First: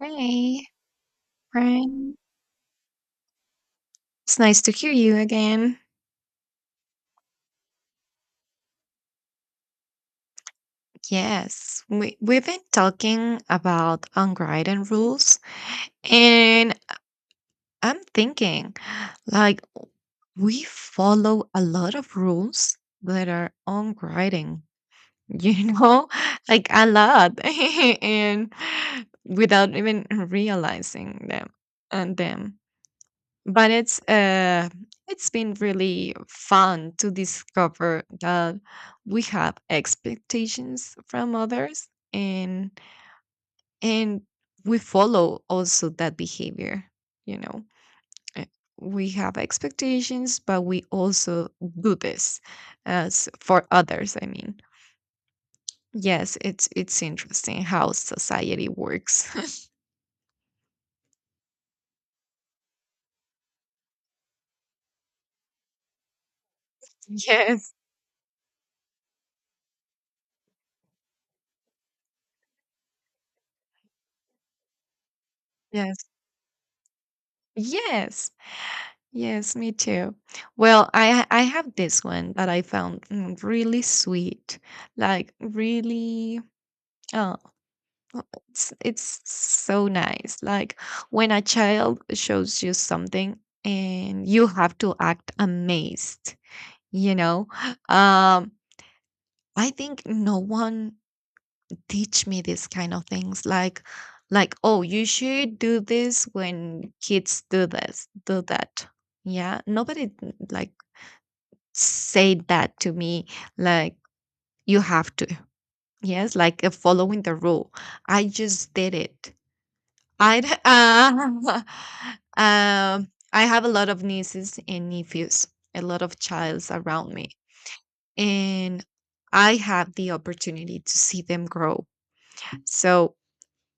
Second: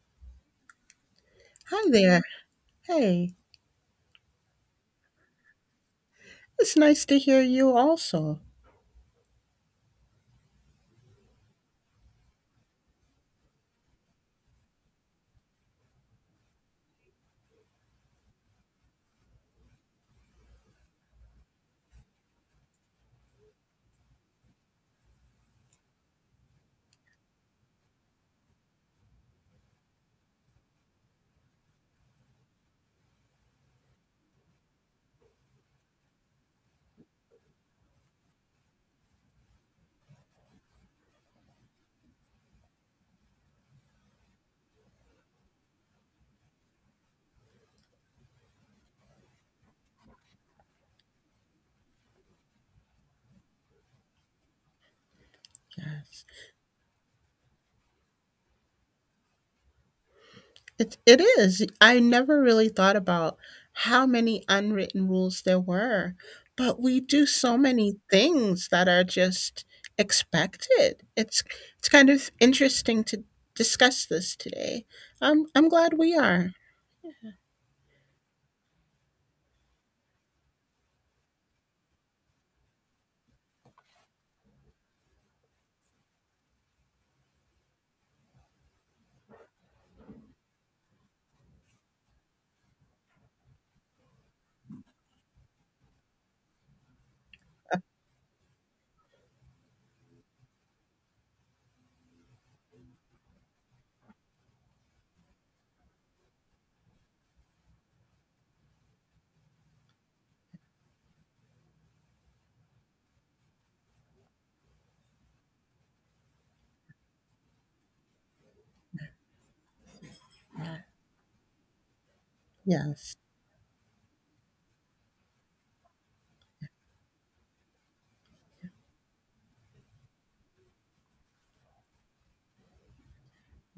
Hey, Hi Brian. there. Hey, It's nice to hear you again. it's nice to hear you also. Yes, we've been talking about unwritten rules, and I'm thinking, like, we follow a lot of rules that are unwritten, you know, like a lot, and without even realizing them. But it's been really fun to discover that we have expectations from others, and we follow also that behavior, you know. Uh, we have expectations, but we also do this as for others, I mean. Yes. Yes, it's interesting how society works. It is. I never really thought about how many unwritten rules there were, but we do so Yes. many things that are just expected. It's kind of interesting to discuss this today. I'm glad Yes. we are. Yes. Yes, me too. Well, I have this one that I found, really sweet, like, really. Oh, oh, it's so nice. Like, when a child shows you something and you have to act amazed. You know, um, I think no one teach me this kind of things. Like, oh, you should do this when kids do this, do that. Yeah, nobody, like, said that to me, like, you have to. Yes, like, following the rule, I just did it. i d- uh, Yes. I have a lot of nieces and nephews, a lot of childs around me, and I have the opportunity to see them grow. So,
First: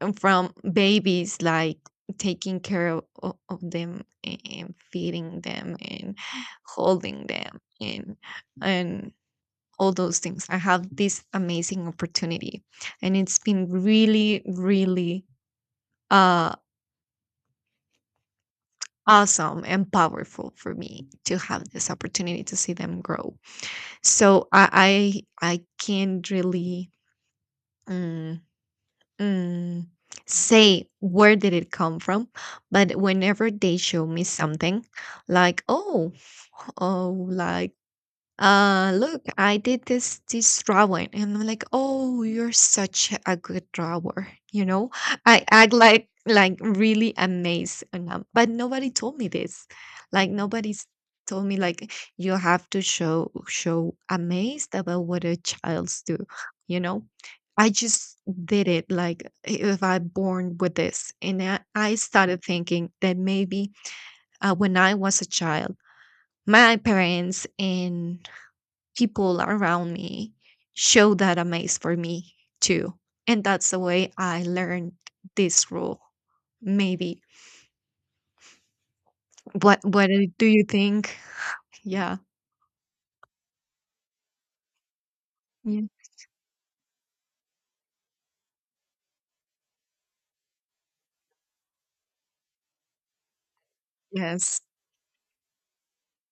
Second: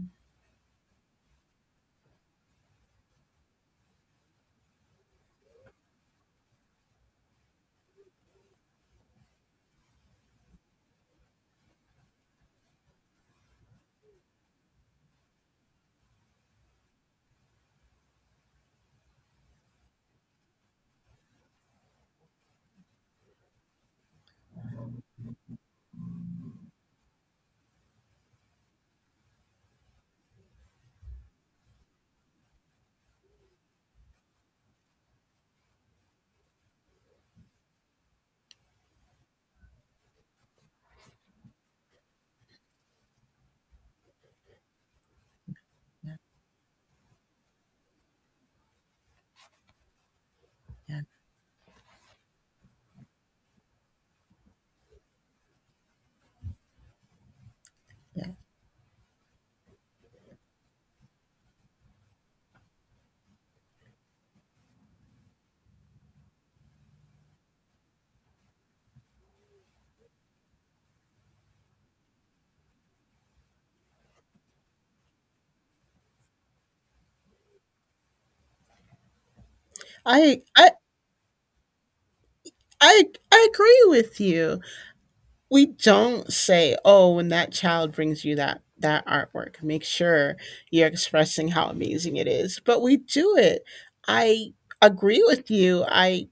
from babies, like, taking care of, of them, and feeding them, and holding them, and all those things. I have this amazing opportunity, and it's been really, really uh, awesome and powerful for me to have this opportunity to see them grow. So, I can't really, mm, mm, say where did it come from, but whenever they show me something, like, oh, like, look, I did this drawing, and I'm like, oh, you're such a good drawer, you know. I act like, Yeah. Really amazed, and but nobody told me this. Like, nobody's Yeah. told me, like, you have to show amazed about what a child's do, you know. I just yeah. did it, like, if I born with this. And I started thinking that maybe, when I was a child, my parents and people around me show that amaze for me too. And that's the way I learned this rule. Maybe. What do I do you I think? Yeah. I I agree with you. We Ye- don't say oh when that child brings you that artwork, make sure you're expressing how amazing it is, but we do it. I Yes. agree with you. i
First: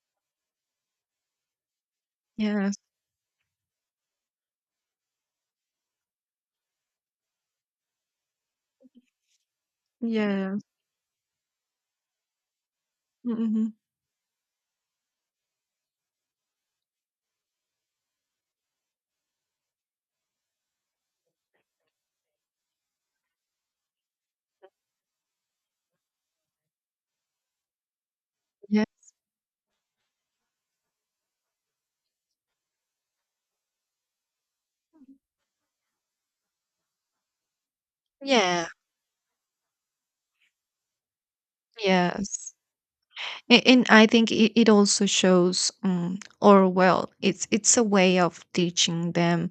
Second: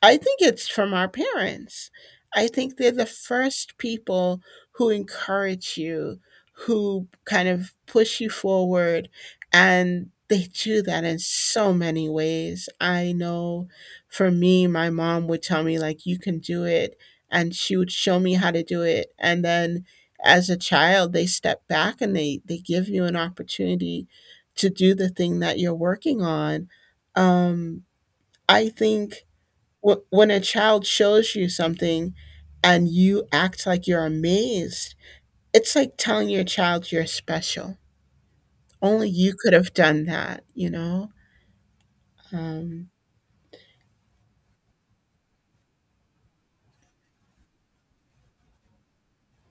I think it's from our parents. I think Yes. they're the first people who encourage you, who kind of push you forward. And they Yeah. do that in so many ways. I know Hmm. for me, my mom would tell me, like, you can do it. And she would show me how to do it. And then as a child, they step back and they give you an opportunity to do the thing that you're working on. Um, I Yeah. think when a child shows you something and you act like you're amazed, it's like telling your child you're special. Yeah. Only you could have done that, you know? Yes. Um, And I think it also shows, or, well, it's a way of teaching them,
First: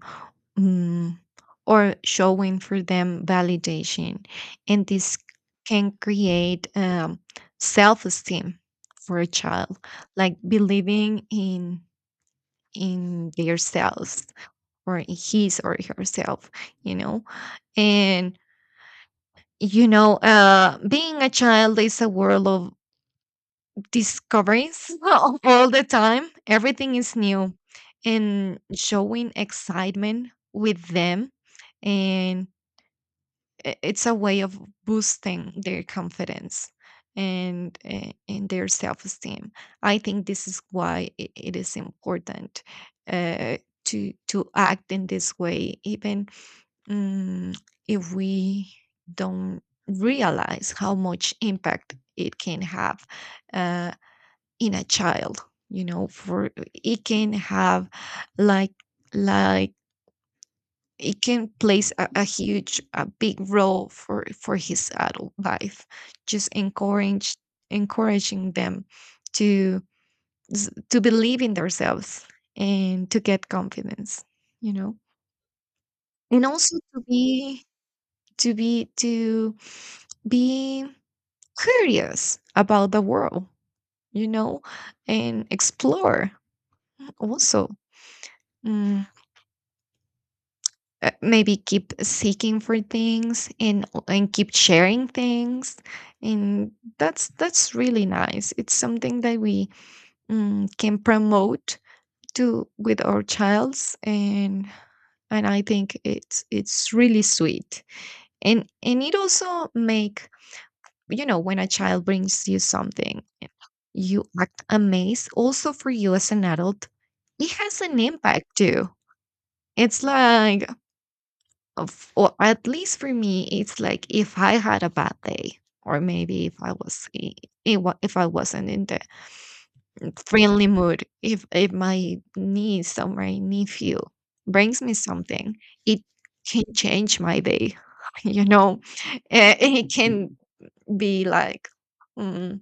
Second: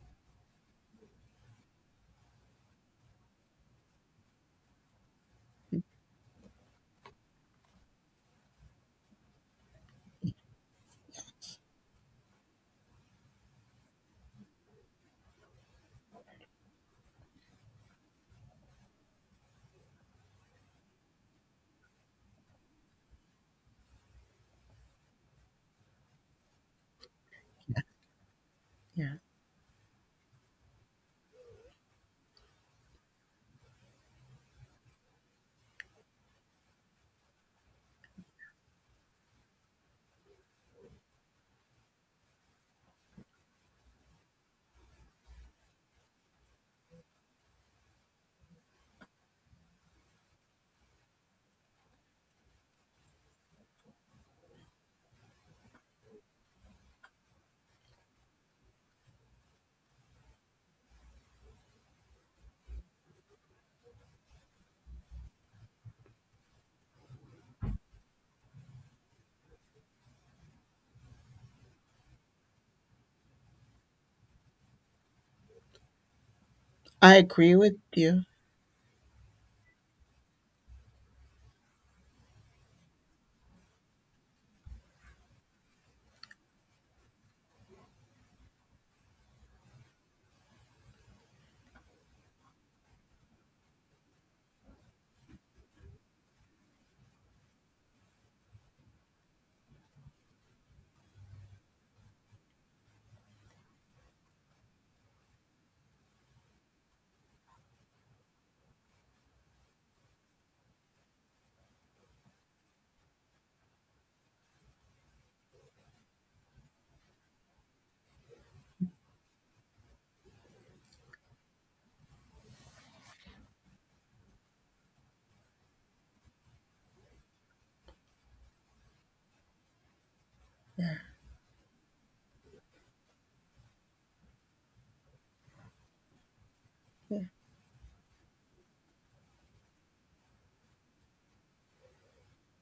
mm, or showing for them validation. And this can create, self esteem for a child, like believing in themselves, or in his or herself, you know. And, you know, being a child is a world of discoveries all the time. Everything is new, and yeah, showing excitement with them, and it's a way of boosting their confidence, and their self-esteem. I think this is why it is important, uh, to act in this way, even, mm, if we don't realize how much impact it can have, uh, in a child, you know. For, it can have, like like, it can plays a huge, a big role for his adult life. Just encourage encouraging them to, to believe in themselves, and to get confidence, you know. And also to I agree with you. to be to be curious about the world, you know, and explore also, mm, maybe keep seeking for things, and keep sharing things. And that's really nice. It's something that we, can promote to with our childs, and I think it's really sweet, and it also make, you know, when a child brings you something, you act amazed. Also, for you as an adult, it has an impact too. It's like, of, or at least for me, it's like, if I had a bad day, or maybe if I was I- wa- if I wasn't in the friendly mood, if my niece or my nephew brings me something, it can change my day. You know. It can be like, mm,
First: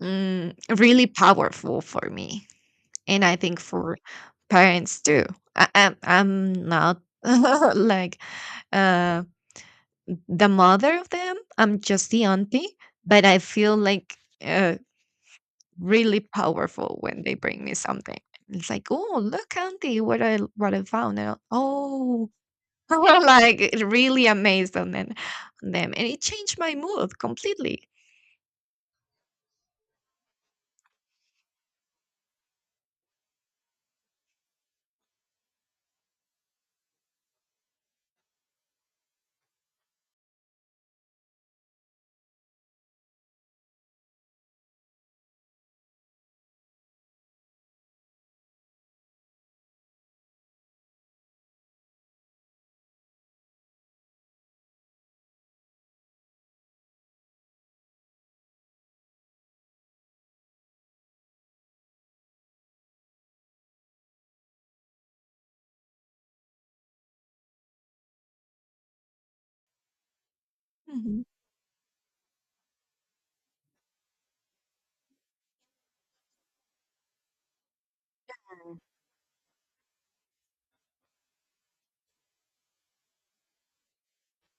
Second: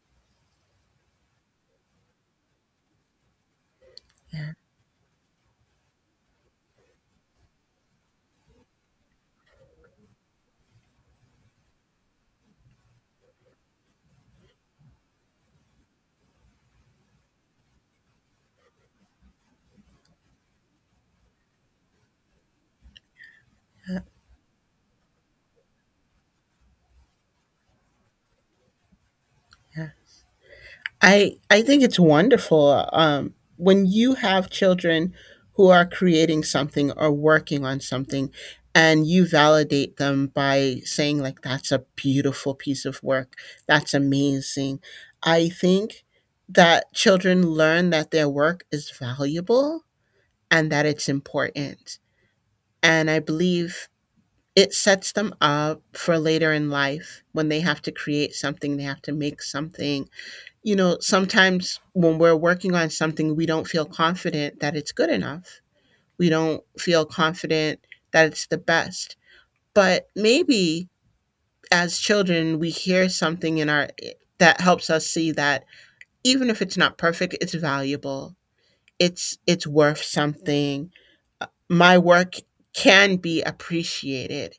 really powerful for me, and I think for parents too. I'm not like, uh the mother of them. I'm just the auntie, but I feel like, uh, really powerful when they bring me something. It's like, oh, look, auntie, what I found. And, oh, I'm like really amazed on them, and it changed my mood completely. Yeah. I think it's wonderful when you have children who are creating something or working on something, and you validate them by saying, like, that's a beautiful piece of work, that's amazing. I think that children learn that their work is valuable and that it's important, and I believe it sets them up for later in life when they have to create something, they have to make something. You know, sometimes when we're working on something, we don't feel confident that it's good enough. We don't feel confident that it's the best. But maybe Mhm. as children, we hear something in our that helps us see that even if it's not perfect, it's valuable. It's worth something. My work can be appreciated,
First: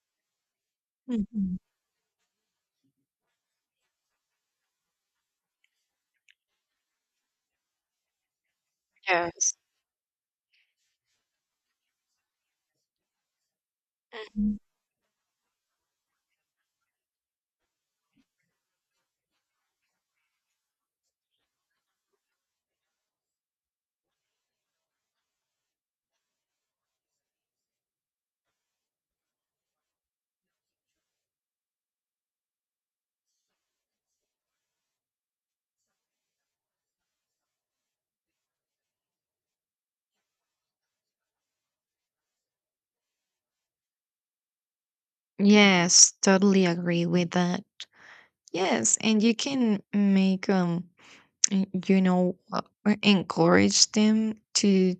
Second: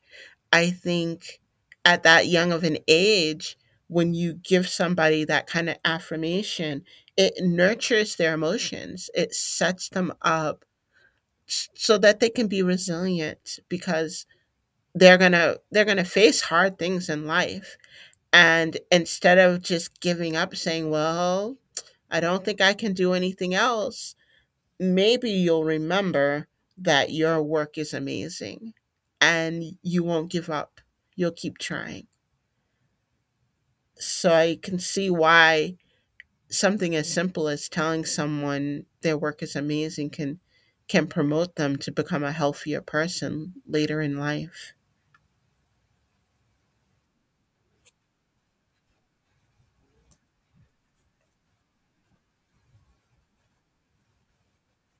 I think, Mhm. at that young of an age. When you give somebody that kind of affirmation, it nurtures their emotions. It Yes. sets them up so that they can be resilient, because Mhm. they're going to face hard things in life. And instead of just giving up saying, "Well, I don't think I can do anything else." Maybe you'll remember that your work is amazing, and you won't give up. You'll keep trying. So I can see why something as simple as telling someone their work is amazing can promote them to become a healthier person later in life. Yes, totally agree with that. Yes, and you can make, you know, encourage them to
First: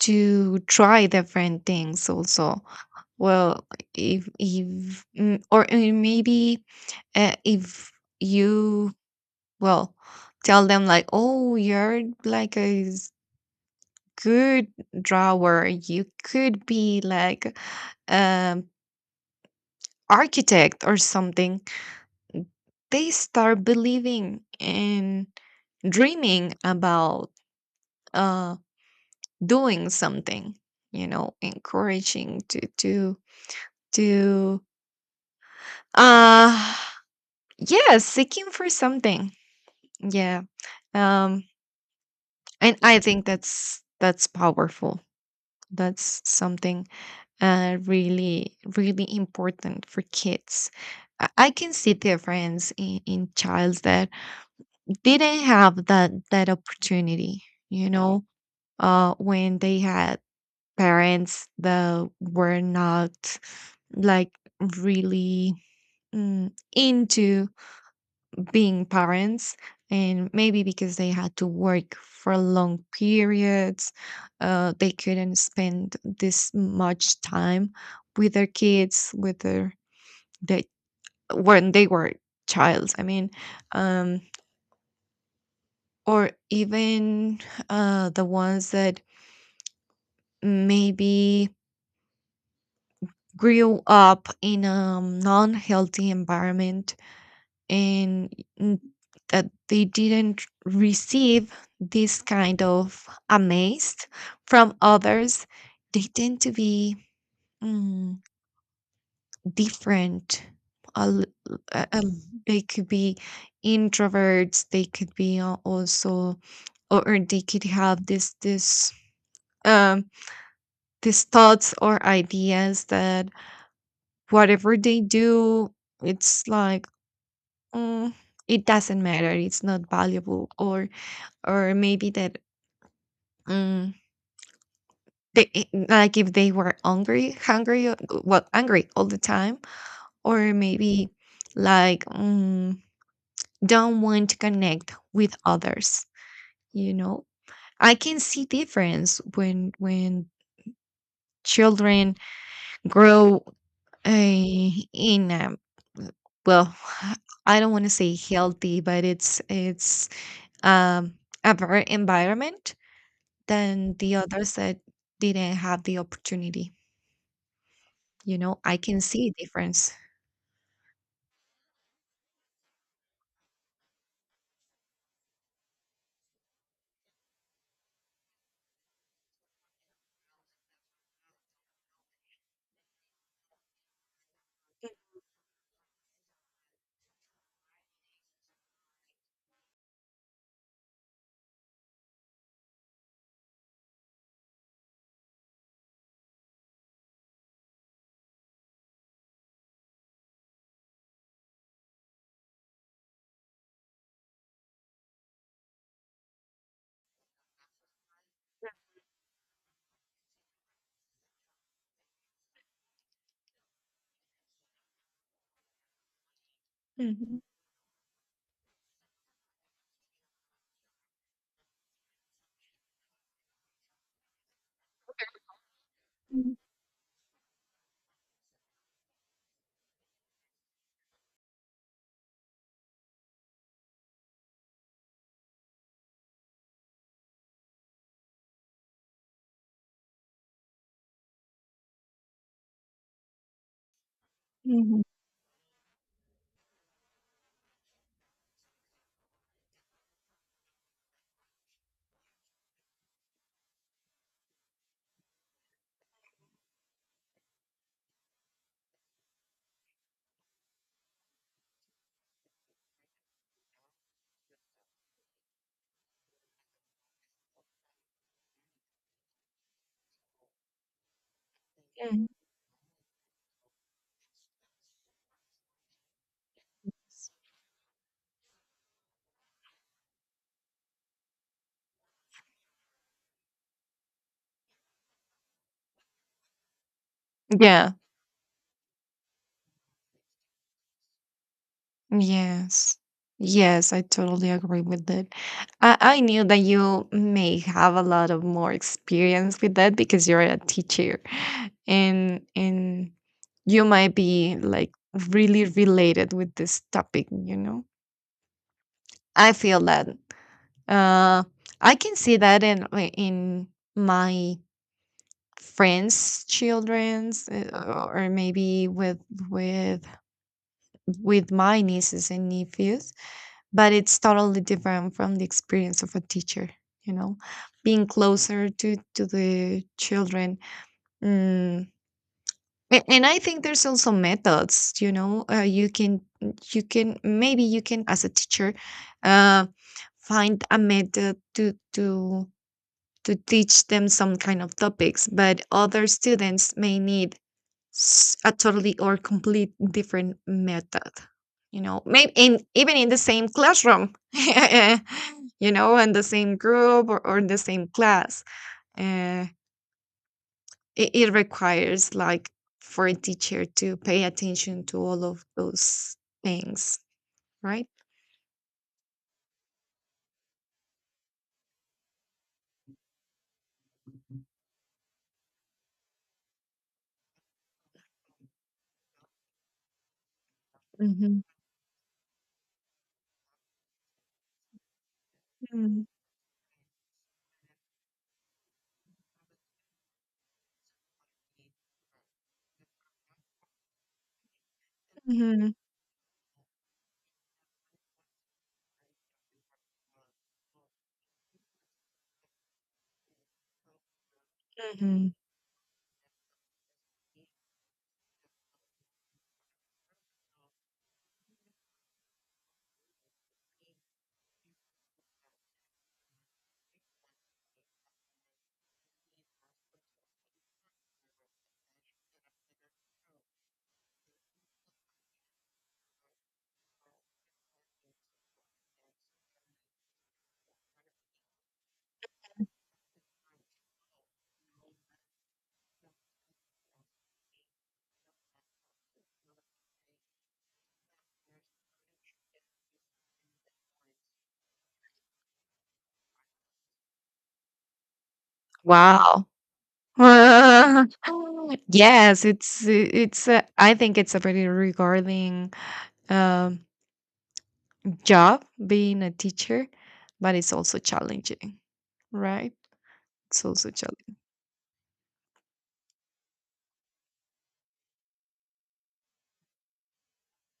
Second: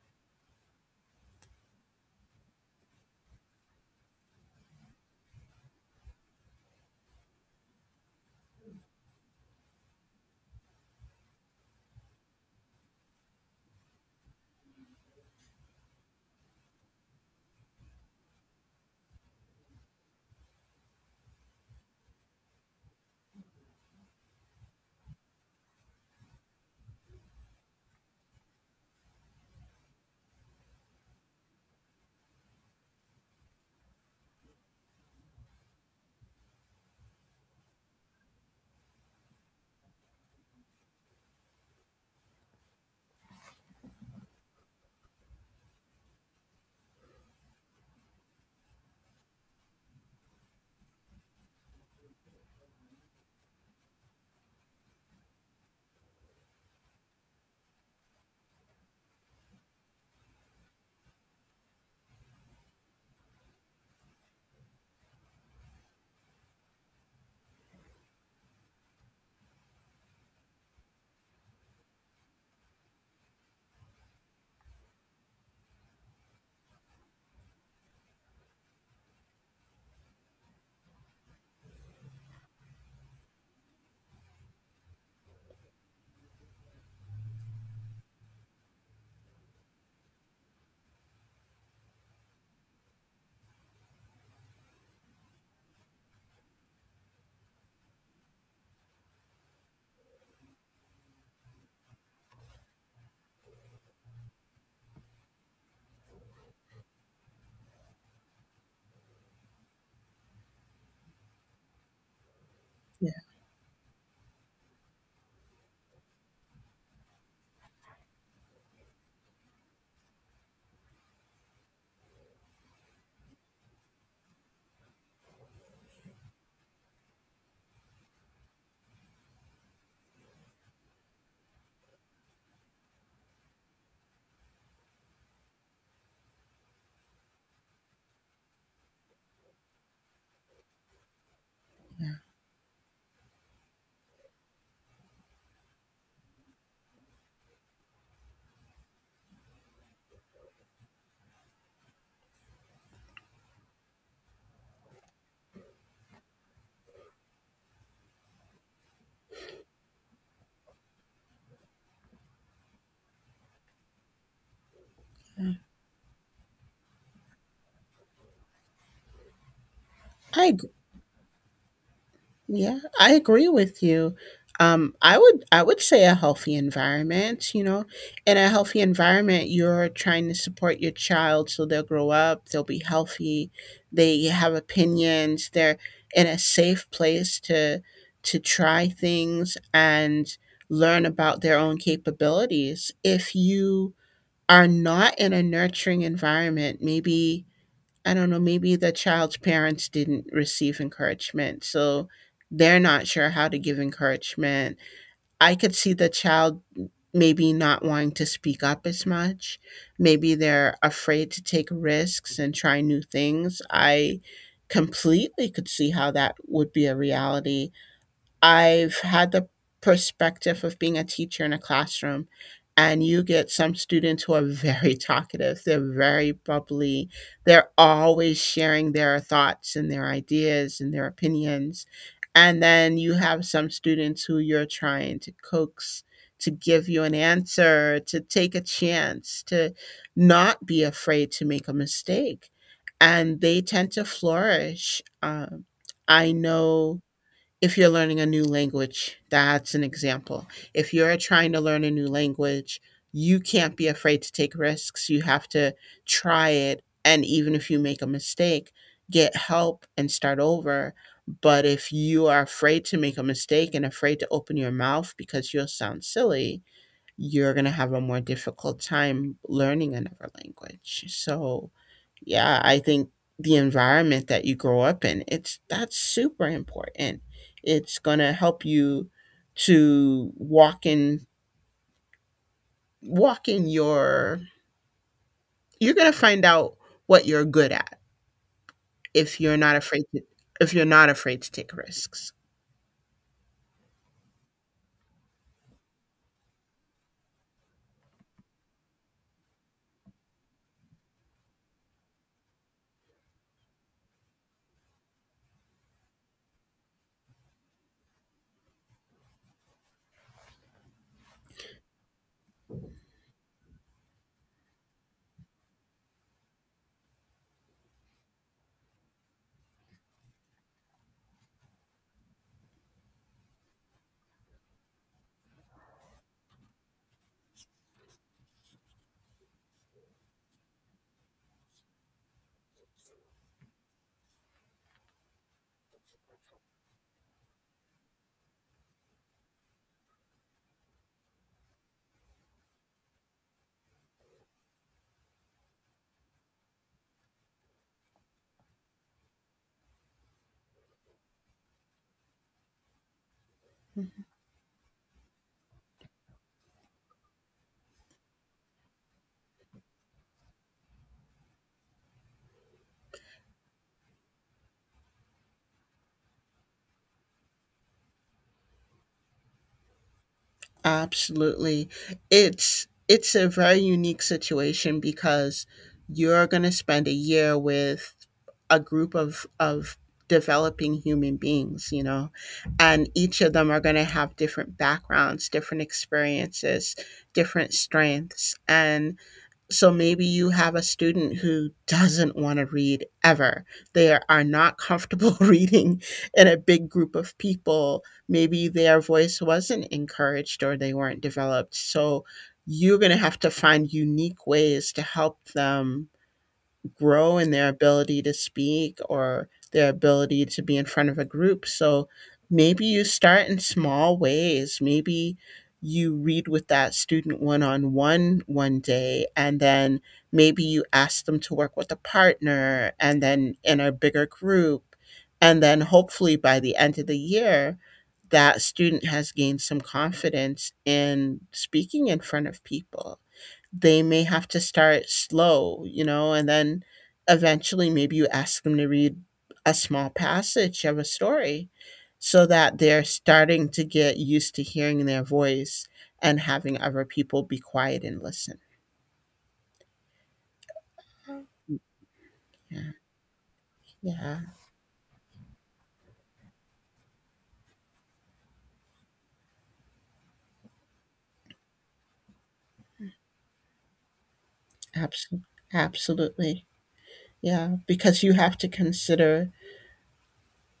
to try different things also. Well, if, or maybe, if you, well, tell them, like, oh, you're like a good drawer, you could be like, um architect or something, they start believing and dreaming about, uh doing something, you know. Encouraging to Uh yeah, seeking for something. Yeah. Um and I think that's powerful. That's something, really, really important for kids. I can see difference in, childs that didn't have that opportunity, you know, when they had parents that were not, like, really, into being parents, and maybe because they had to work for long periods. Uh, they couldn't spend this much time with their kids, with their, they, when they were childs, I mean. um or even, the ones that maybe grew up in a non-healthy environment, and n- that they didn't receive this kind of amaze from others, they tend to be, mm, different. A l- a- They could Yeah. be introverts. They could be also, or they could have this um, these thoughts or ideas that whatever they do, it's like, "Mm, it doesn't matter. It's not valuable," or, maybe that, um they, like, if they were hungry, well, angry all the time, or maybe, like, don't want to connect with others, you know. I can see difference, when children grow, in a, well, I don't want to say healthy, but it's um a better environment than the others that didn't have the opportunity. You know, I can see a difference. I Yeah, I agree with you. I would say a healthy environment, you know. In a healthy environment, you're trying to support your child so they'll grow up, they'll be healthy, they have opinions, they're in a safe place to try things and learn about their own capabilities. If you are not in a nurturing environment, maybe I don't know, maybe the child's parents didn't receive encouragement. So they're not sure how to give encouragement. I could see the child maybe not wanting to speak up as much. Maybe they're afraid to take risks and try new things. I completely could see how that would be a Mhm. reality. I've had the perspective of being a teacher in a classroom, and you get some students who are very talkative. They're very Mm. bubbly. They're always sharing their thoughts and their ideas and their opinions. And then you have some students who you're trying to coax to give you an answer, to take a chance, to not be afraid to make a mistake. And they tend to flourish. Mhm. I know if you're learning a new language, that's an example. If you're trying to learn a new language, you can't be afraid to take risks. You have to try it. And even if you make a mistake, get help and start over. But if you are afraid to make a mistake and afraid to open your mouth because you'll sound silly, you're going to have a more difficult time learning another language. So Mm. yeah, I think the environment that you grow up in, it's that's super important. It's gonna help you to walk in walk in your you're gonna find out what you're good Yeah. at if you're not afraid to if you're not afraid to take risks. Yes. Yes, I totally agree with that. I knew that you may have a lot of more experience with that because you're a teacher, and you might be like really related with this topic, you know. I feel that, uh I can see that in my friends' childrens, or maybe with, with with my nieces and nephews, but it's totally different from the experience of a teacher. You know, being closer to the children. Mm. And I think there's also methods. You know, you can maybe, you can, as a teacher, uh, find a method to teach them some kind of topics, but other students may need, a totally or complete different method, you know, maybe in, even in the same classroom you know, in the same group, or in the same class. Uh, it requires, like, for a teacher to pay attention to all of those things, right? Absolutely. It's a very unique situation because you're going to spend a year with a group of developing human Hmm. beings, you know, and each of them are going to have different backgrounds, different Hmm. experiences, different strengths, and so maybe you have a student who doesn't want to read ever. They are not comfortable Hmm. reading in a big group of people. Maybe their voice wasn't encouraged or they weren't developed. So you're going to have to find unique ways to help them grow in their ability to speak or their ability to be in front of a group. So maybe you start in small ways. Maybe you read with that student one on one one day, and then maybe you ask them to work with a partner and then in a bigger group. And then hopefully by the end of the year, that student has gained some confidence in speaking in front of people. They may have to start slow, you know, and then eventually maybe you ask them to read a small passage of a story so that they're starting to get used to hearing their voice and having other people be quiet and listen. Wow. Uh, yes, it's Yeah, it's I think it's yeah, a very regarding, um job being a teacher, but it's also challenging, right? It's also challenging. abso- absolutely. Yeah, because you have to consider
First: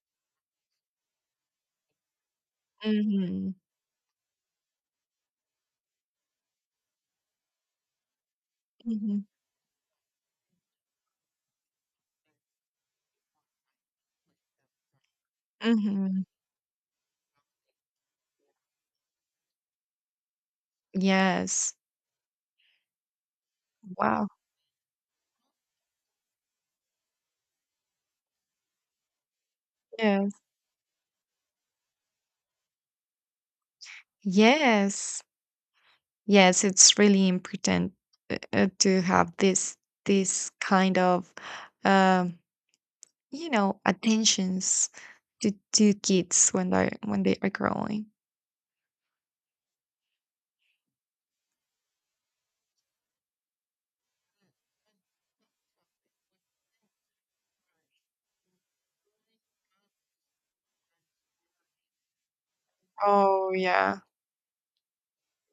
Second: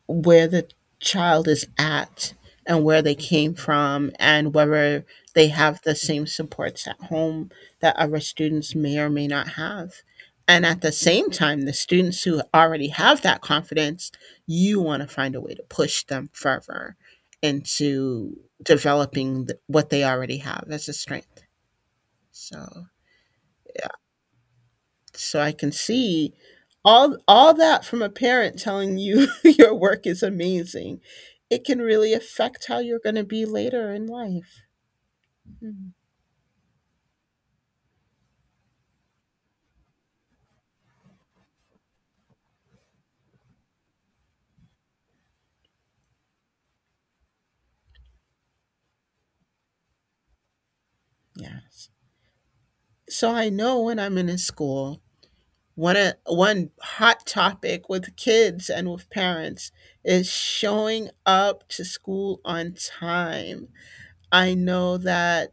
where the child is at and where they Hmm. came from and whether they have the same supports at home that other students may or Hmm. may not have. And at the same time, the students who already have that confidence, you want to find a way to push Hmm. them further into developing what they already have as a strength. Yes. So, Wow. so I can see all that from a parent telling you your work is Yes. amazing. It can really affect how you're going to be later in life. Yes. Yes. It's really important, to have this kind of, um, you know, attentions to kids, when they are growing. Yes. So I know when I'm in a school, one hot topic with kids and with parents is showing up to school on Oh, time. yeah. I know that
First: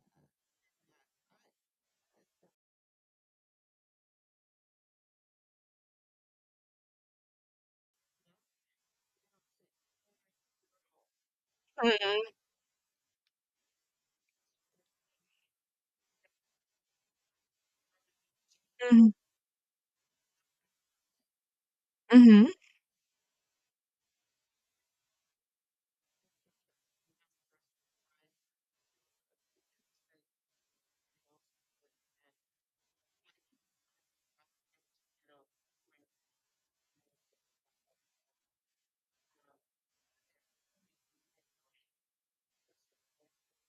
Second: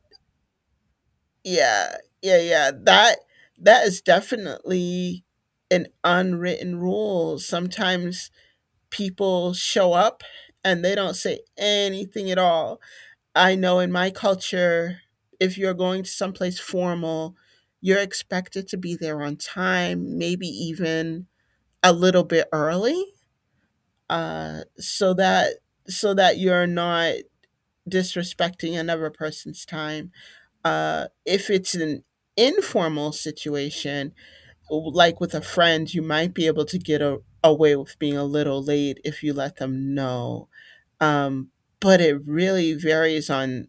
yeah, yeah, yeah. That that is definitely an unwritten rule. Sometimes people show up and they don't say Hmm. anything at all. I know in my culture, if you're going to someplace formal, you're expected to be there on time, maybe even a little Hmm. bit early, so that so that you're not disrespecting another person's time. If it's an informal situation, like with a friend, you might be able to get a, away with being a little late if you let them know, um, but it really varies on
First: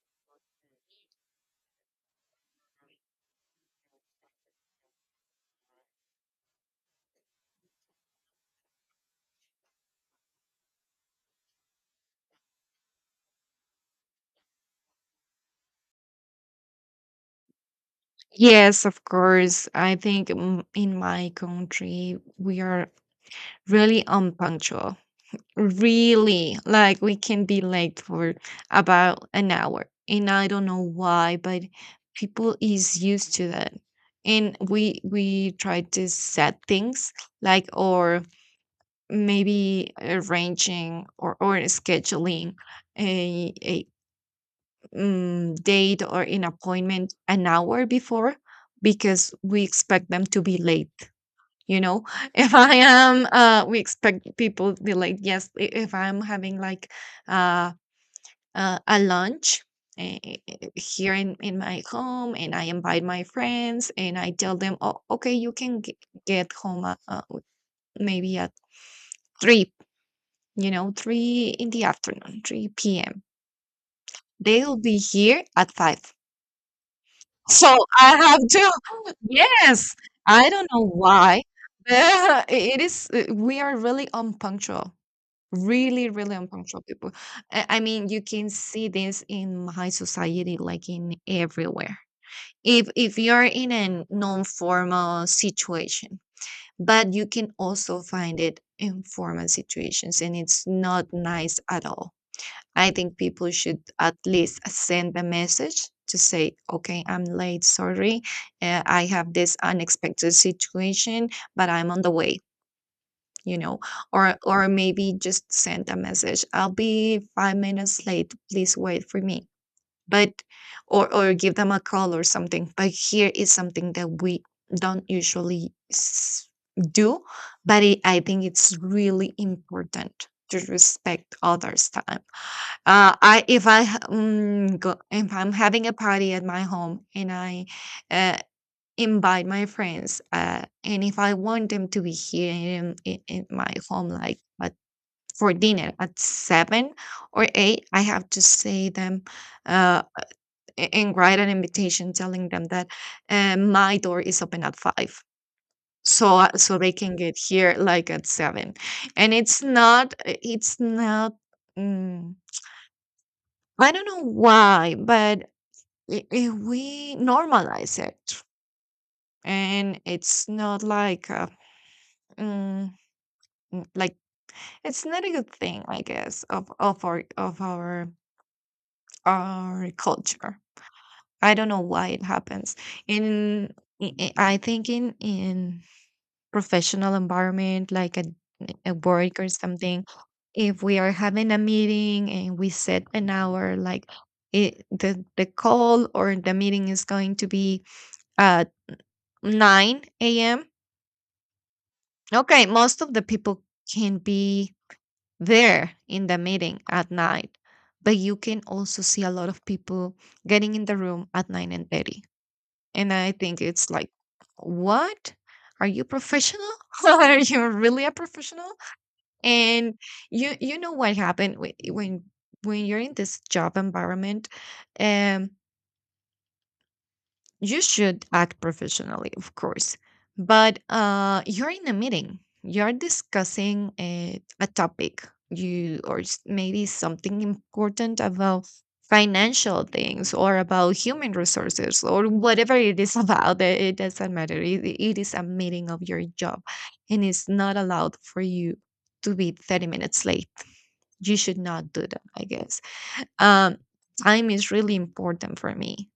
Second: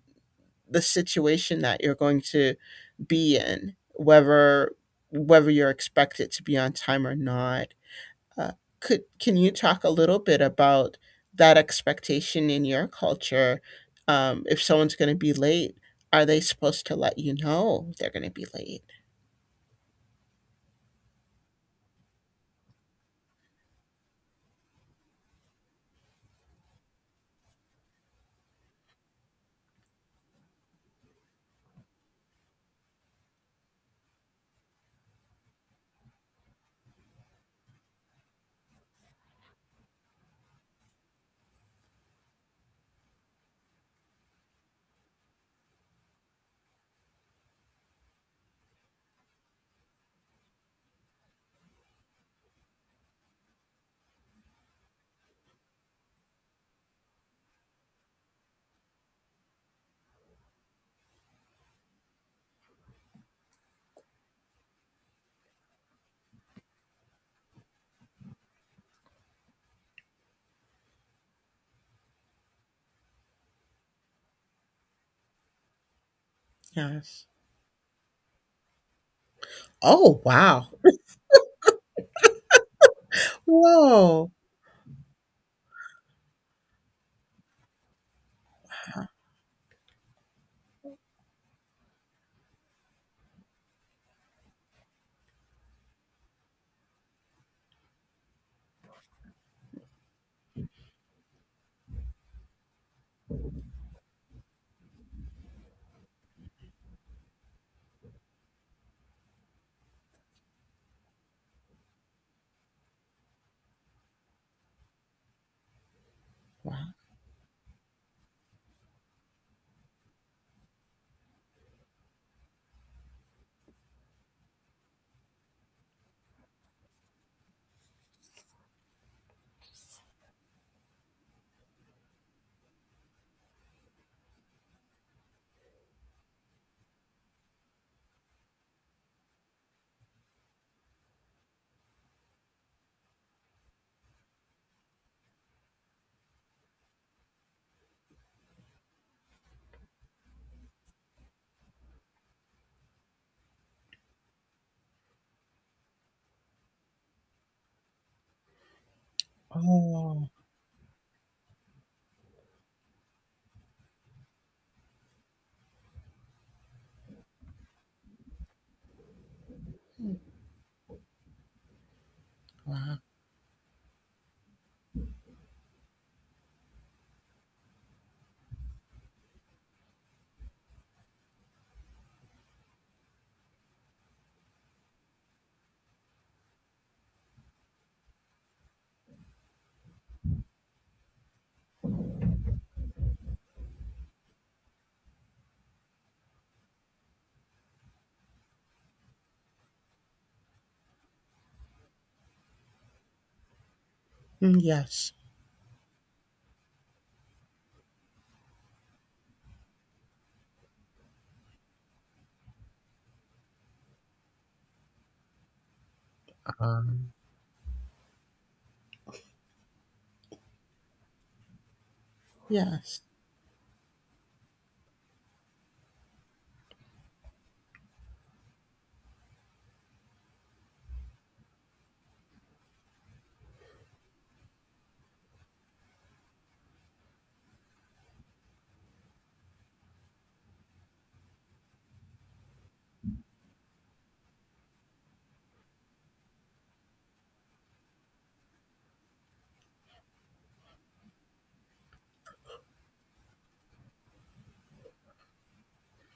the situation that you're going to be in, whether whether you're expected to be on time or not. Uh, could can you talk a little bit about that expectation in your culture? If someone's going to be late, are they supposed to let you know they're going to be late? Yes, of course. I think, in my country, we are really unpunctual. Really, like, we can be late for about an hour. And I don't know why, but people is used to that. And we try to set things, like, or maybe arranging, or scheduling a date or an appointment an hour before, because we expect them to be late, you know. if I am We expect people to be late. Yes. If I'm having, like, uh, a lunch, here in my home, and I invite my friends, and I tell them, oh, okay, you can get home, maybe at 3, you know, 3 in the afternoon, 3 p.m., they'll be here at 5. Yes. So I have to. Yes, Oh I wow! don't know why, but it is, we are really Whoa! unpunctual, really, really unpunctual people. I mean, you can see this in high society, like, in everywhere. If you're in a non-formal situation, but you can also find it in formal situations, and it's not nice at all. I think people should at least send a message to say, "Okay, I'm late, sorry, I have this unexpected situation, but I'm on the way, you know or maybe just send a message, I'll Wow! be 5 minutes late, please wait for me," but or give them a call or something. But here is something that we don't usually s- do, but I think it's really important to respect others' time. I if I ha- mm, go, If I'm having a party at my home and I uh, invite my friends, and if I want them to be here in my home, like, but for dinner at seven or eight, I have to say them, uh, and write an invitation telling them that my door is open at five. So, so they can get here like at seven, and Oh it's not, mm, I don't know why, but if we normalize it, and it's not like, mm, wow! Like, it's not a good thing, I guess, of our our culture. I don't know why it happens in i i I think in professional environment, like a work or something, if we are having a meeting and we set an hour, like, the call or the meeting is going to be at 9 a.m. Okay, most of the people can Mm, be yes. there in the meeting at night, but you can also see a lot of people getting in the room at 9 and 30. And I think it's like, what? Are you professional? Um, Are you really a professional? And you know what happened when you're yes. in this job environment, um you should act professionally, of course, but you're in a meeting, you're discussing a topic, maybe something important about financial things or about human resources or whatever it is about. It doesn't matter. It is a meeting of your job, and it's not allowed for you to be 30 minutes late. You should not do that, I guess. um, Time is really important for me,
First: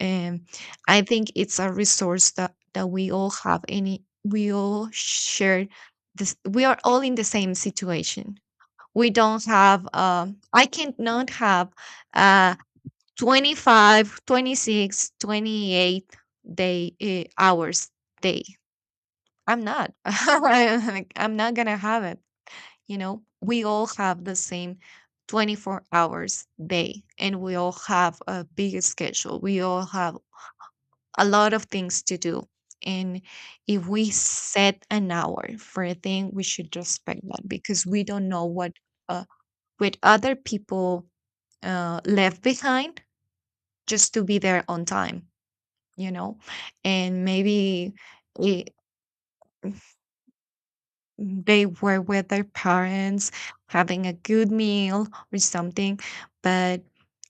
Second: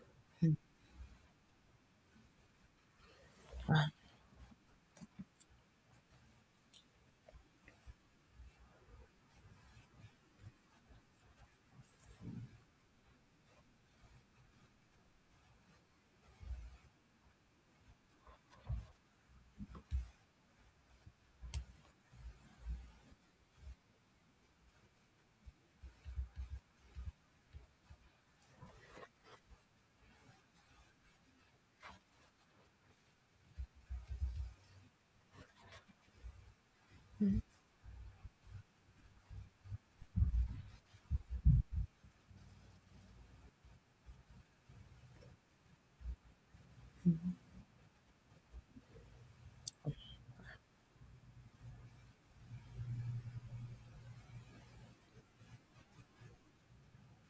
and I think it's a resource that we all have any we all share. This we are all in the same situation. We don't have, I cannot have uh 25, 26, twenty-eight day hours day I'm not I'm not gonna have it. You know, we all have the same 24 hours day, and we all have a big schedule. We all have a lot of things to do. And if we set an hour for a thing, we should respect that because we don't know what uh, with other people left behind just to be there on time, you know? And maybe, eh, they were with their parents having a good meal or something, but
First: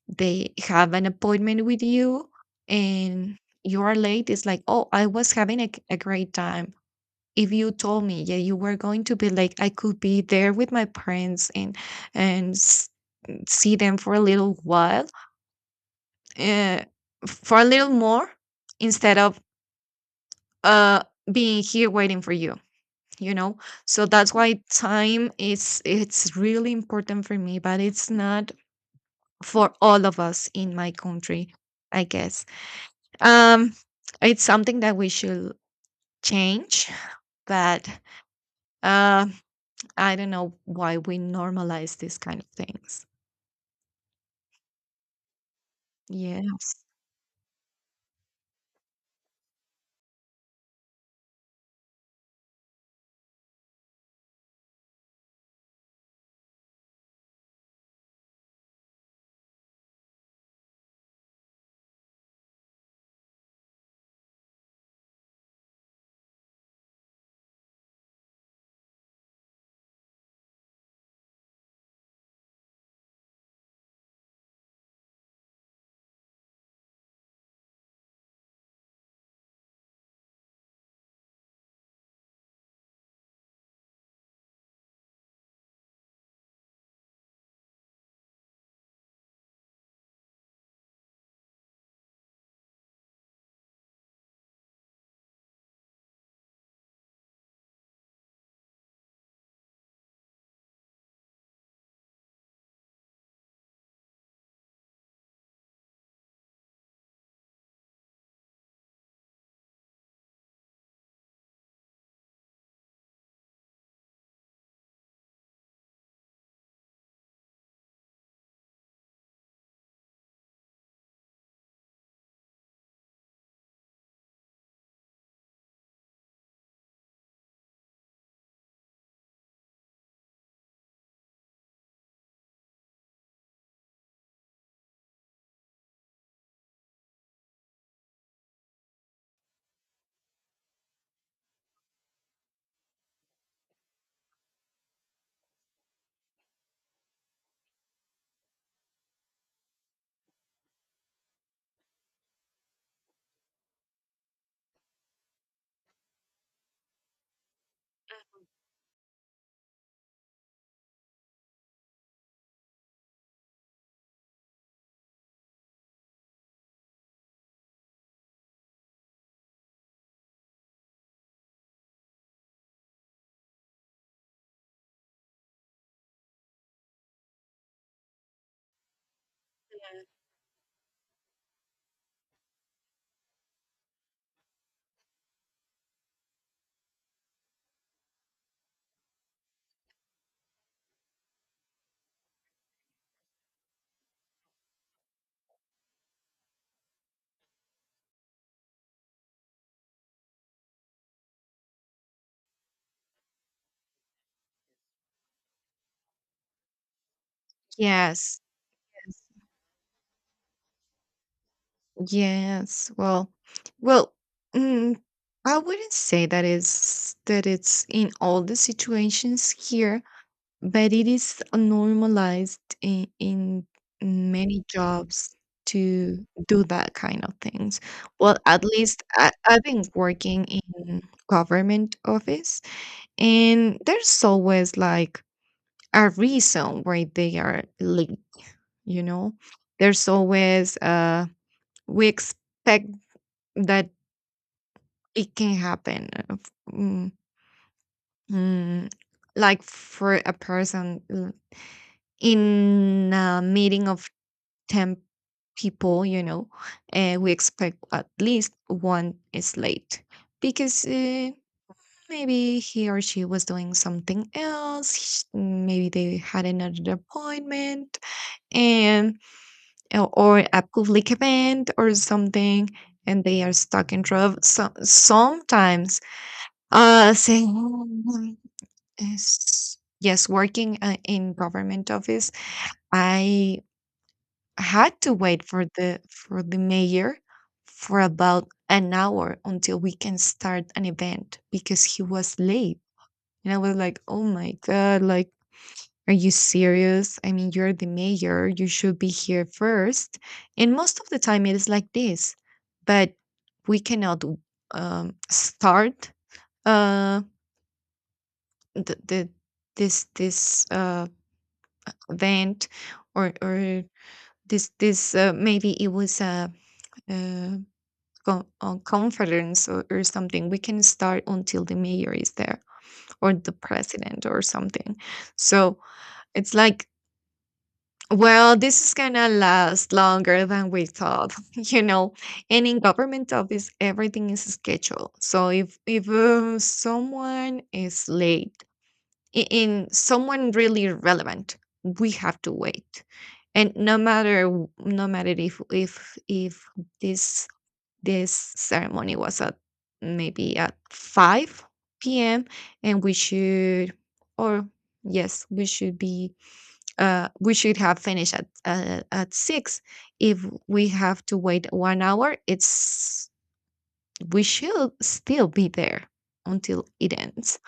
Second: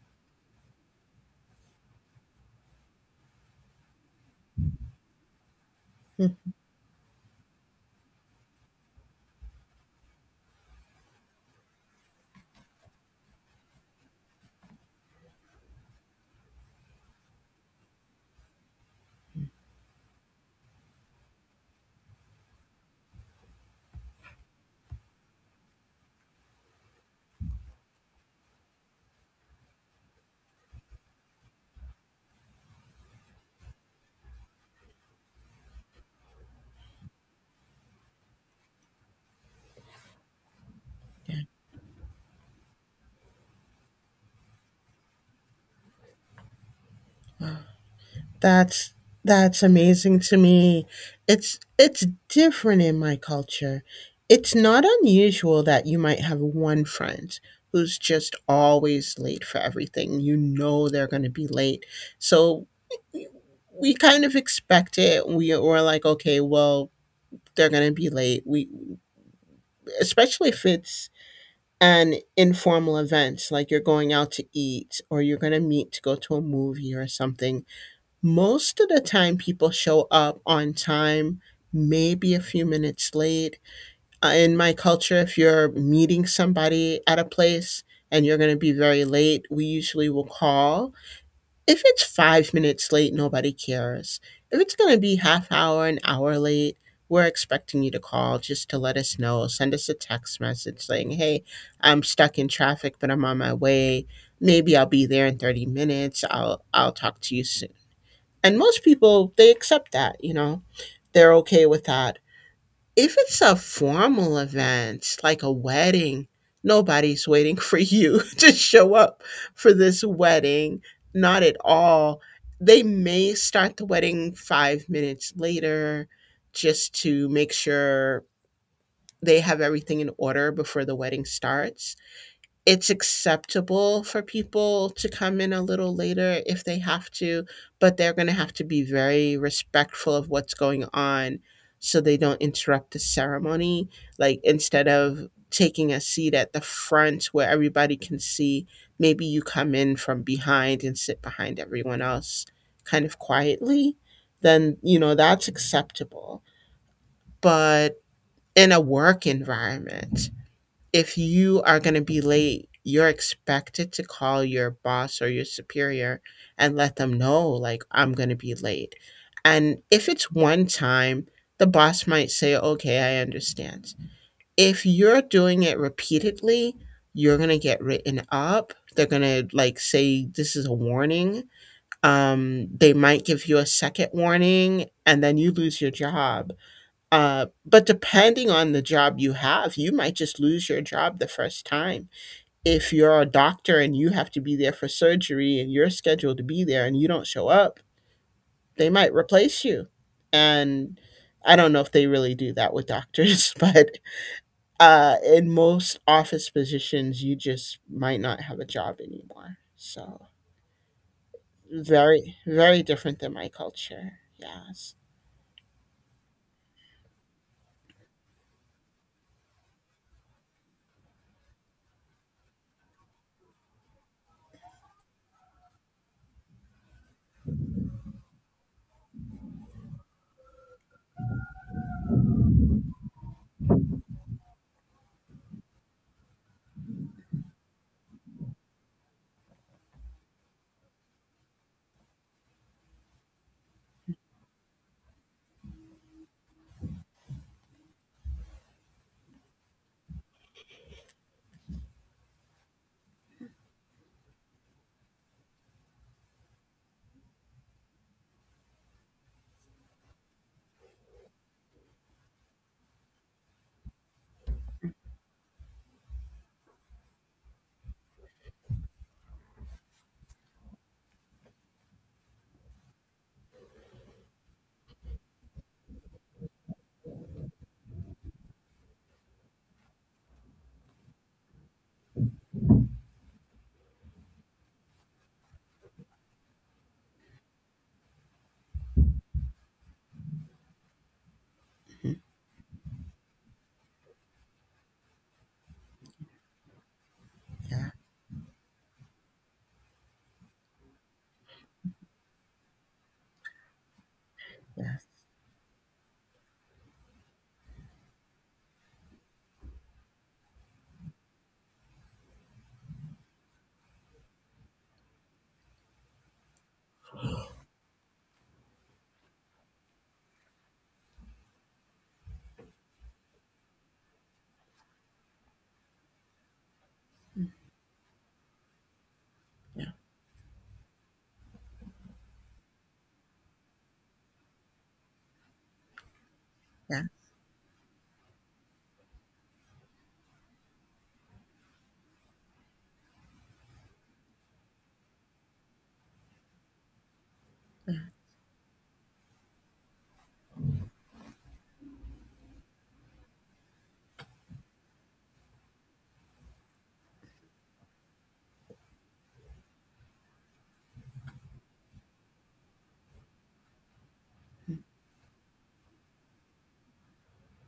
they have an appointment with you and you are late. It's like, oh, I was having a great Wow. time. If you told me, yeah, you were going to be late, I could be there with my parents and and s- see them for a little while, uh, for a little more, instead of uh being here waiting for you, you know? So that's why time is, it's really important for me, but it's not for all of us in my country, I guess. um it's something that we should change, but uh I don't know why we normalize these kind of things. Yes. That's that's amazing to me. It's different in my culture. It's not unusual that you might have one friend who's just always late for everything. You know they're going to be late. So we kind of expect it. We were like, okay, well, they're going to be late. We especially if it's an informal event, like you're going out to eat or you're going to meet to go to a movie or something. Most of the time, people show up on time, maybe a few minutes late. In my culture, if you're meeting somebody at a place and you're going to be very late, we usually will call. If it's 5 minutes late, nobody cares. If it's going to be half hour, an hour late, we're expecting you to call just to let us know. Send us a text message saying, hey, I'm stuck in traffic, but I'm on my way. Maybe I'll be there in 30 minutes. I'll talk to you soon, and most people, they accept that, you know, they're okay with that. If it's a formal event, like a wedding, nobody's waiting for you to show up for this wedding. Not at all. They may start the wedding 5 minutes later just to make sure they have everything in order before the wedding starts. It's acceptable for people to come in a little later if they have to, but they're going to have to be very respectful of what's going on so they don't interrupt the ceremony. Like instead of taking a seat at the front where everybody can see, maybe you come in from behind and sit behind everyone else kind of quietly, then, you know, that's acceptable. But in a work environment, if you are going to be late, you're expected to call your boss or your superior and let them know, like, I'm going to be late. And if it's one time, the boss might say, okay, I understand. If you're doing it repeatedly, you're going to get written up. They're going to, like, say, this is a warning. They might give you a second warning, and then you lose your job, but depending on the job you have, you might just lose your job the first time. If you're a doctor and you have to be there for surgery and you're scheduled to be there and you don't show up, they might replace you. And I don't know if they really do that with doctors, but in most office positions, you just might Yes. not have a job anymore. So very, very Yes. different Well. than my Well. culture. Yes. mm, I wouldn't say that is that it's in all the situations here, but it is, normalized in, many jobs to do that kind of things. Well, at least I've been working in government office, and there's always like a reason why they are late. You know, there's always we expect that it can happen. Mm, mm, like, for a person, in a meeting of 10 people, you know, and we expect at least one is late, because maybe he or she was doing something else, maybe they had another appointment, and or a public event or something, and they are stuck in traffic. So sometimes, uh, saying "Mm, yes, working, in government office, I had to wait for the mayor for about an hour until we can start an event because he Mhm. was late. And I was like, "Oh my god, like, are you serious? I mean, you're the Yeah. mayor, you should be here first." And most of the time it is like this. But we cannot Yeah. Start uh the this event, or this, maybe it was a, uh, conference, or something. We can start until the mayor is there, or the president or something. So it's like, well, this is gonna Yeah. last longer than we thought. You know? And in government office, everything is scheduled, so if, Yeah. someone is late, in someone really relevant, we have to wait. And no matter no matter if this ceremony was at maybe at 5 p.m., and we should, or, yes, we should be, we should have finished at, at 6. If we have to wait one hour, it's, we Mm-hmm. should still be there until it ends,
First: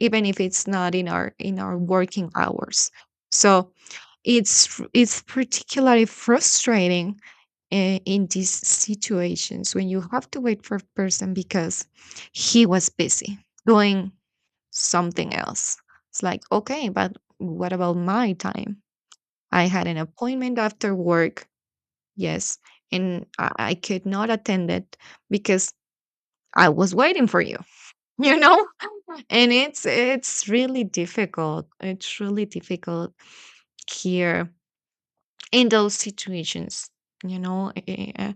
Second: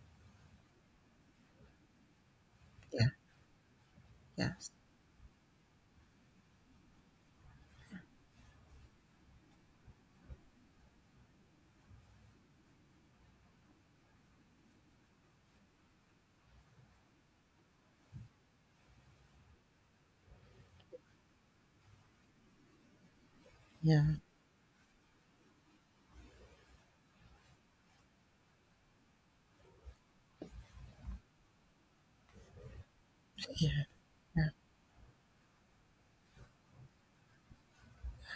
even if it's not in our working hours. Yeah. So Yes. it's particularly frustrating, in these situations, when you have to wait for a person because he was busy doing something else. It's like, okay, but what about my time? I had an appointment after work, yes, and I Yeah. could not attend it because I was waiting for you, you know? And it's really difficult. It's really difficult Yeah. here, in those situations, you know? eh, eh, eh,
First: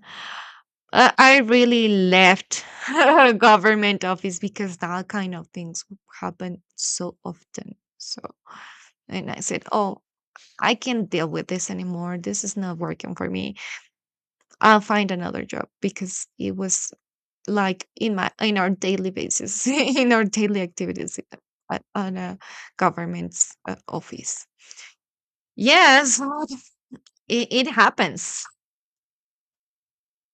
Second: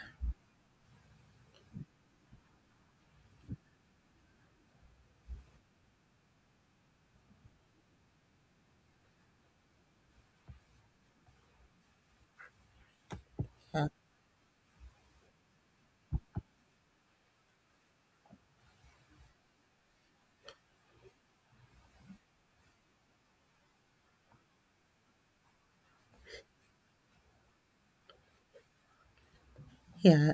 Uh, I really left government office because that kind of things happen so often. So, and I said, oh, I can't deal with this anymore. This is not working for me. Yeah. I'll find another job, because it was like in my, in our daily basis, in our daily activities, on a government's, office. Yes, it happens. Yeah.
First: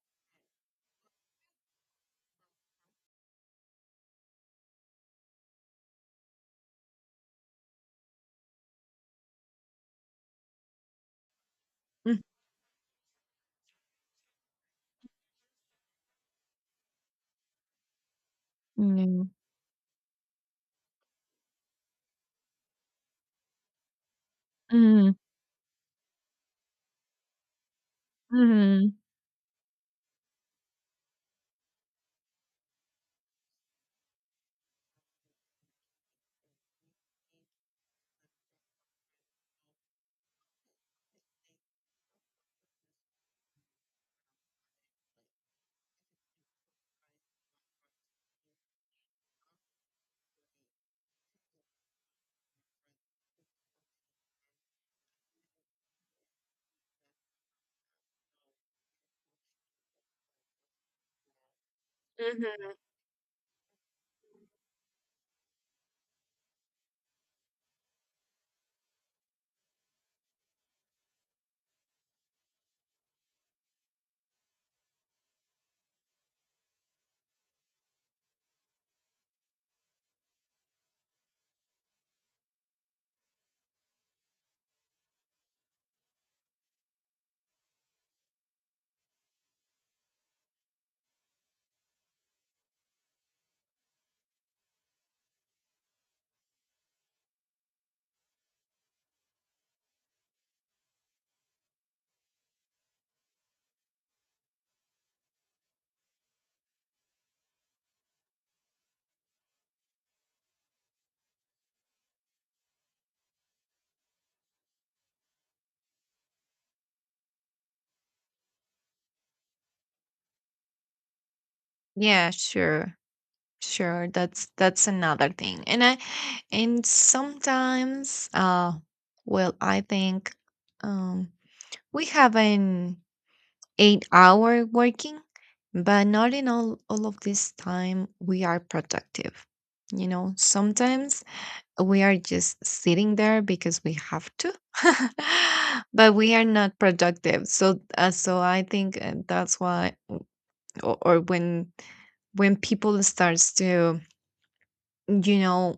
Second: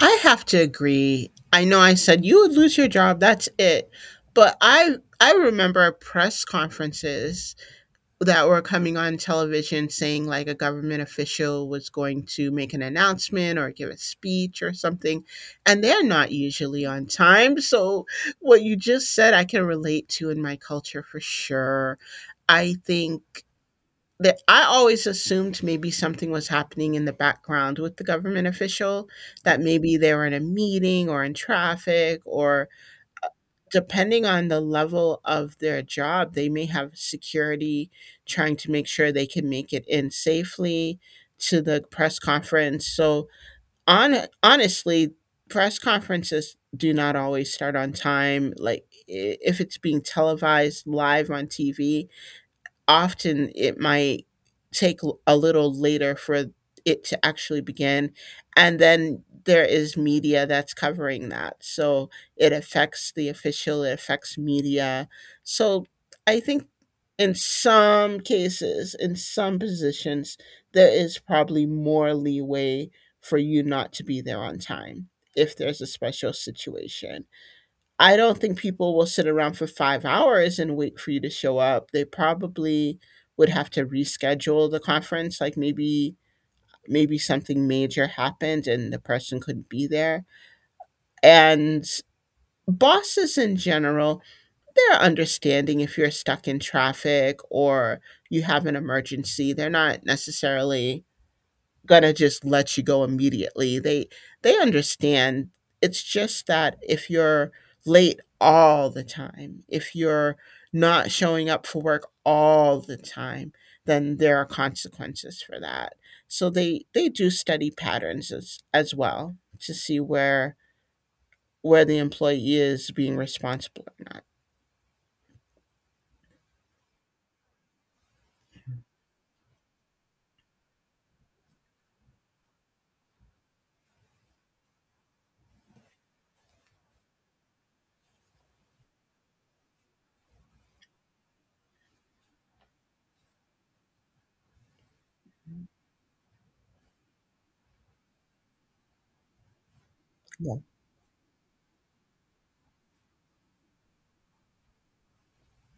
I have to agree. I know I said you would lose your job, that's it. But I remember press conferences that were coming on television saying like a government official was going to make an announcement or give a speech or something, and they're not usually on time. So what you just Mm. said I can relate to in my culture for sure. I think that I always Mm-hmm. assumed maybe something was happening in the background with the government Hmm. official, that maybe they were in a meeting or in traffic, or depending on the level of their job, they may have security trying to make sure they can make it in safely to the press conference. So, on, honestly, press conferences do not always start on time. Like, if it's being televised live on TV, often it might take a little later for it to actually begin, and then there is media that's covering that. So it affects the official, it affects media. So I think in some cases, in some positions, there is probably more leeway for you not to be there on time if there's a special situation. I don't think people will sit around for 5 hours and wait for you to show up. They probably would have to reschedule the conference, like, maybe maybe something major happened and the person couldn't be there, and bosses in general, they're understanding if you're stuck in traffic or you have an emergency. They're not necessarily gonna just let you go immediately. They understand. It's just that if you're late all the time, if you're not showing up for work all the time, then there are consequences for that. So they do study patterns as well to see where the Yeah, employee is sure. being responsible or Sure, not. that's another thing. And I and sometimes, well, I think, um we have an 8 hour working, but not in all of this time we are productive. You know, sometimes we are just sitting there because we have to, but we are not productive. So, so I think, that's why, Yeah. Or when people starts to, you know,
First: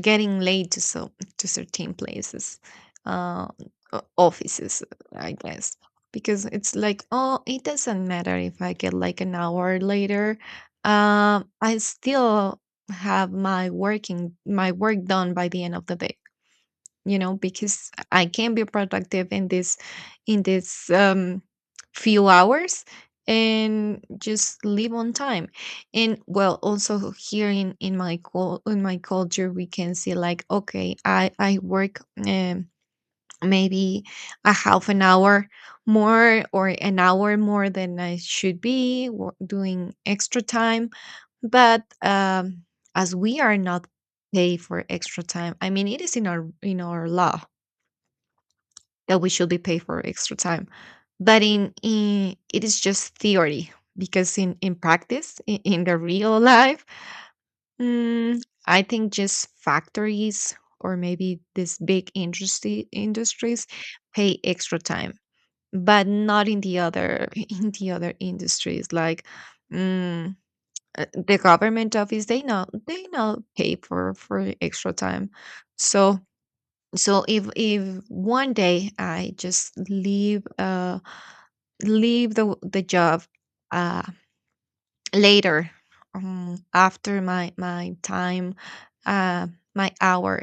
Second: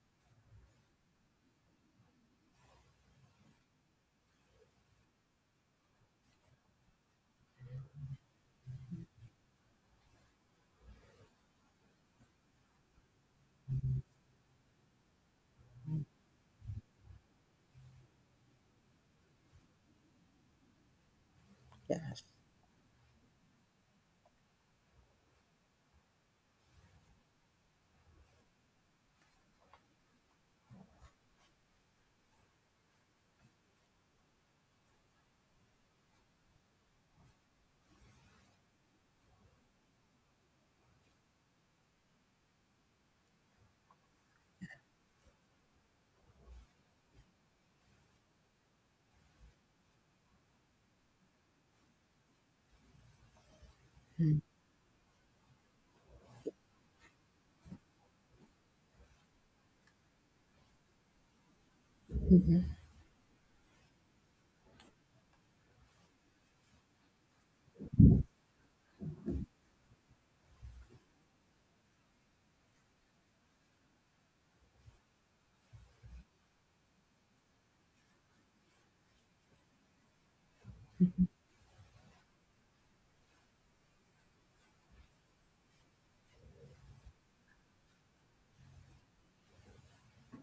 getting late to, so to certain places, uh offices, I guess, because it's like, oh, it doesn't matter if I get like an hour later, I still have my work done by the end of the day, you know, because I can be productive in this in this um Yes. few hours, and just live on time. And well, also here in my in my culture, we can see like, okay, I work, um maybe a half an hour more or an hour more than I should, doing extra time, but, as we are not paid for extra time. I mean, it is in our law that we should be paid for extra time, but in, it is just theory, because in practice, in the real life, I think just factories or maybe these big industry industries pay extra time, but not in the other, in the other industries, like, mm, the government office, they know they not pay for extra time. So, so if one day I just leave the job, uh later, after my time, uh my hour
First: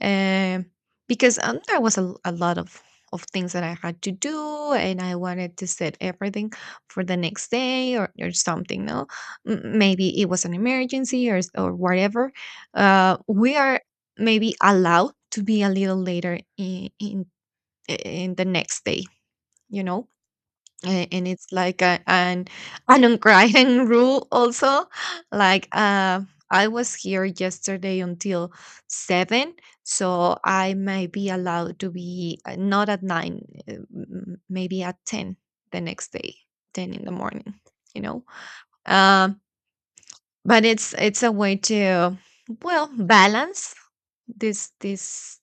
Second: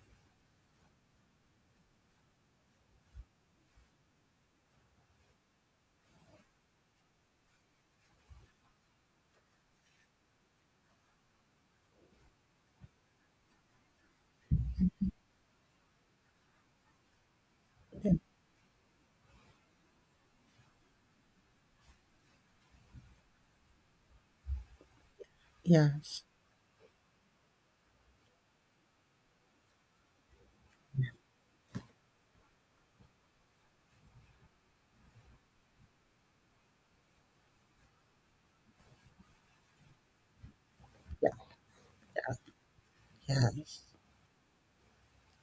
um, because, there was a, a lot of things that I had to do, and I wanted to set everything for the next day or something. No, maybe it was an emergency or or whatever. We are maybe allowed to be a little later in Yes. in the next day. You know, and it's like a, an unwritten rule also, like, Yeah. I was here yesterday until 7, so I may be allowed to be, not at 9, maybe at 10, the next day, 10 in the morning, you know. um, but it's a way to, well, balance Yes. this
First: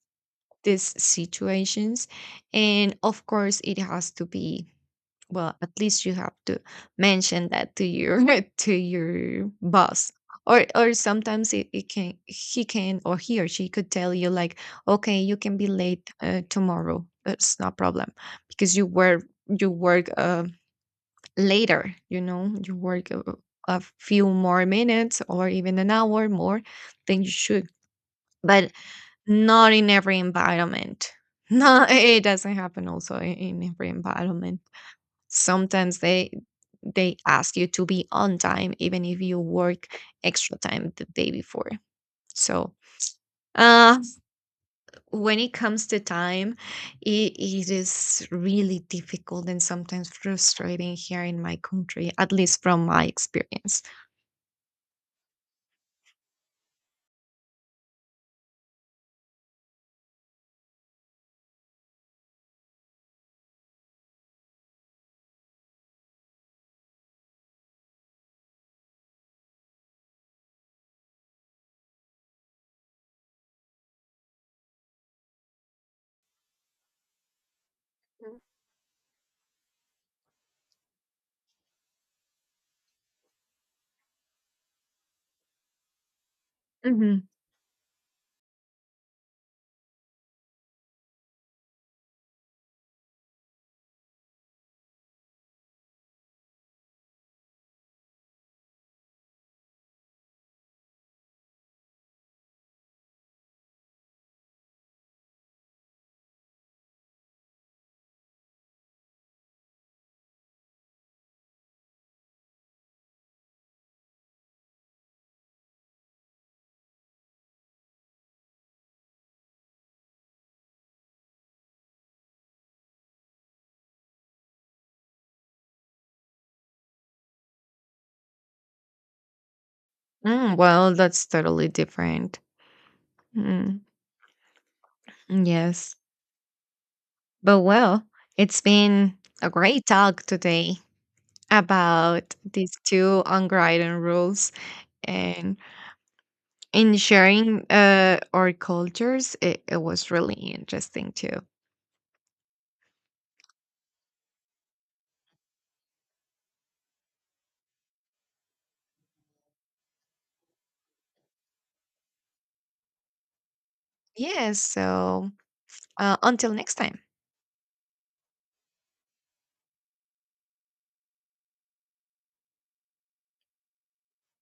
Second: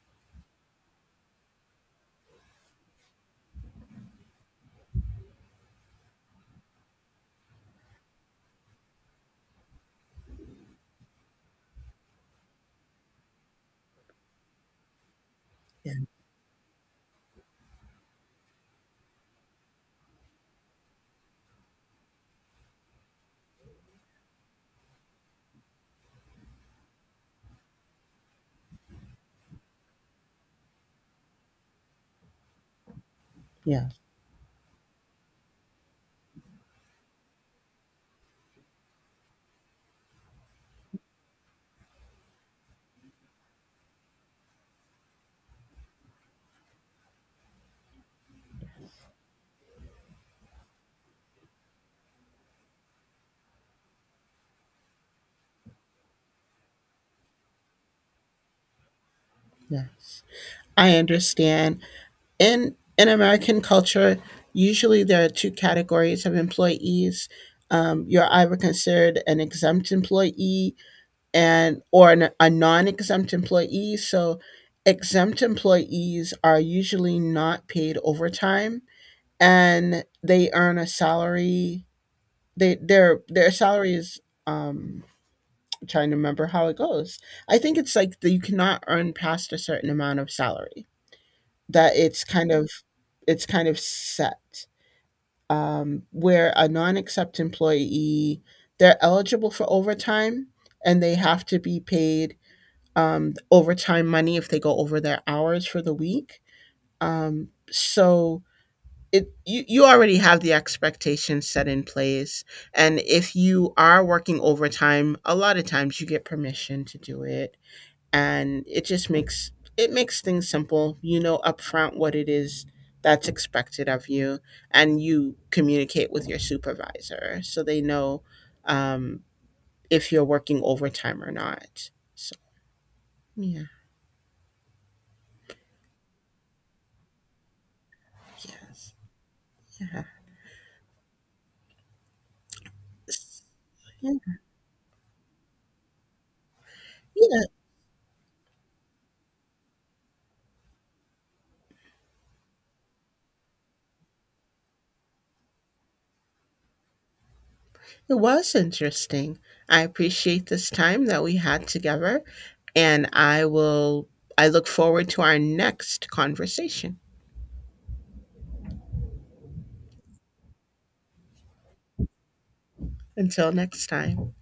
these situations. And of course it has to be, well, at least you have to mention that to your to your boss. Or sometimes it can, he can, or he or she could tell you like, okay, you can be Yeah. late, tomorrow, it's no problem because you work, later. You know, you work a few more minutes or even an hour more than you should, but not in every environment. No, it doesn't happen also in every Yes. environment. Sometimes they ask you to be on time even if you work extra time the day before. So, uh when it comes to time, it is really difficult and sometimes frustrating here in my country, at least from my experience. Yes. I understand. In American culture, usually there are two categories of employees. You're either considered an exempt employee and or an, a non-exempt employee. So exempt employees are usually not paid overtime, and they earn a salary. They their salary is. Um, I'm trying to remember how it Hmm. goes. I think it's like that you cannot earn past a certain amount of salary. That it's kind of, it's kind of set, where a non-exempt employee, they're eligible for overtime, and they have to be paid, overtime money if they go over their hours for the week. So it, you already have the expectations set in place, and if you are working overtime, a lot of times you get permission to do it, and it just makes it makes things simple. You know upfront what it is that's expected of you, and you communicate with your supervisor so they know, um, if you're working Well, overtime that's or totally not. So different. yeah. mm, yes, but, well, it's Yes. been a great Yeah. talk today about these two S- unwritten yeah. rules, and in Yeah, sharing, our cultures, it was really interesting too. it was interesting. I appreciate this time that we had together, and I will, I Yes. look forward to So, our next until next conversation. time. Until next time.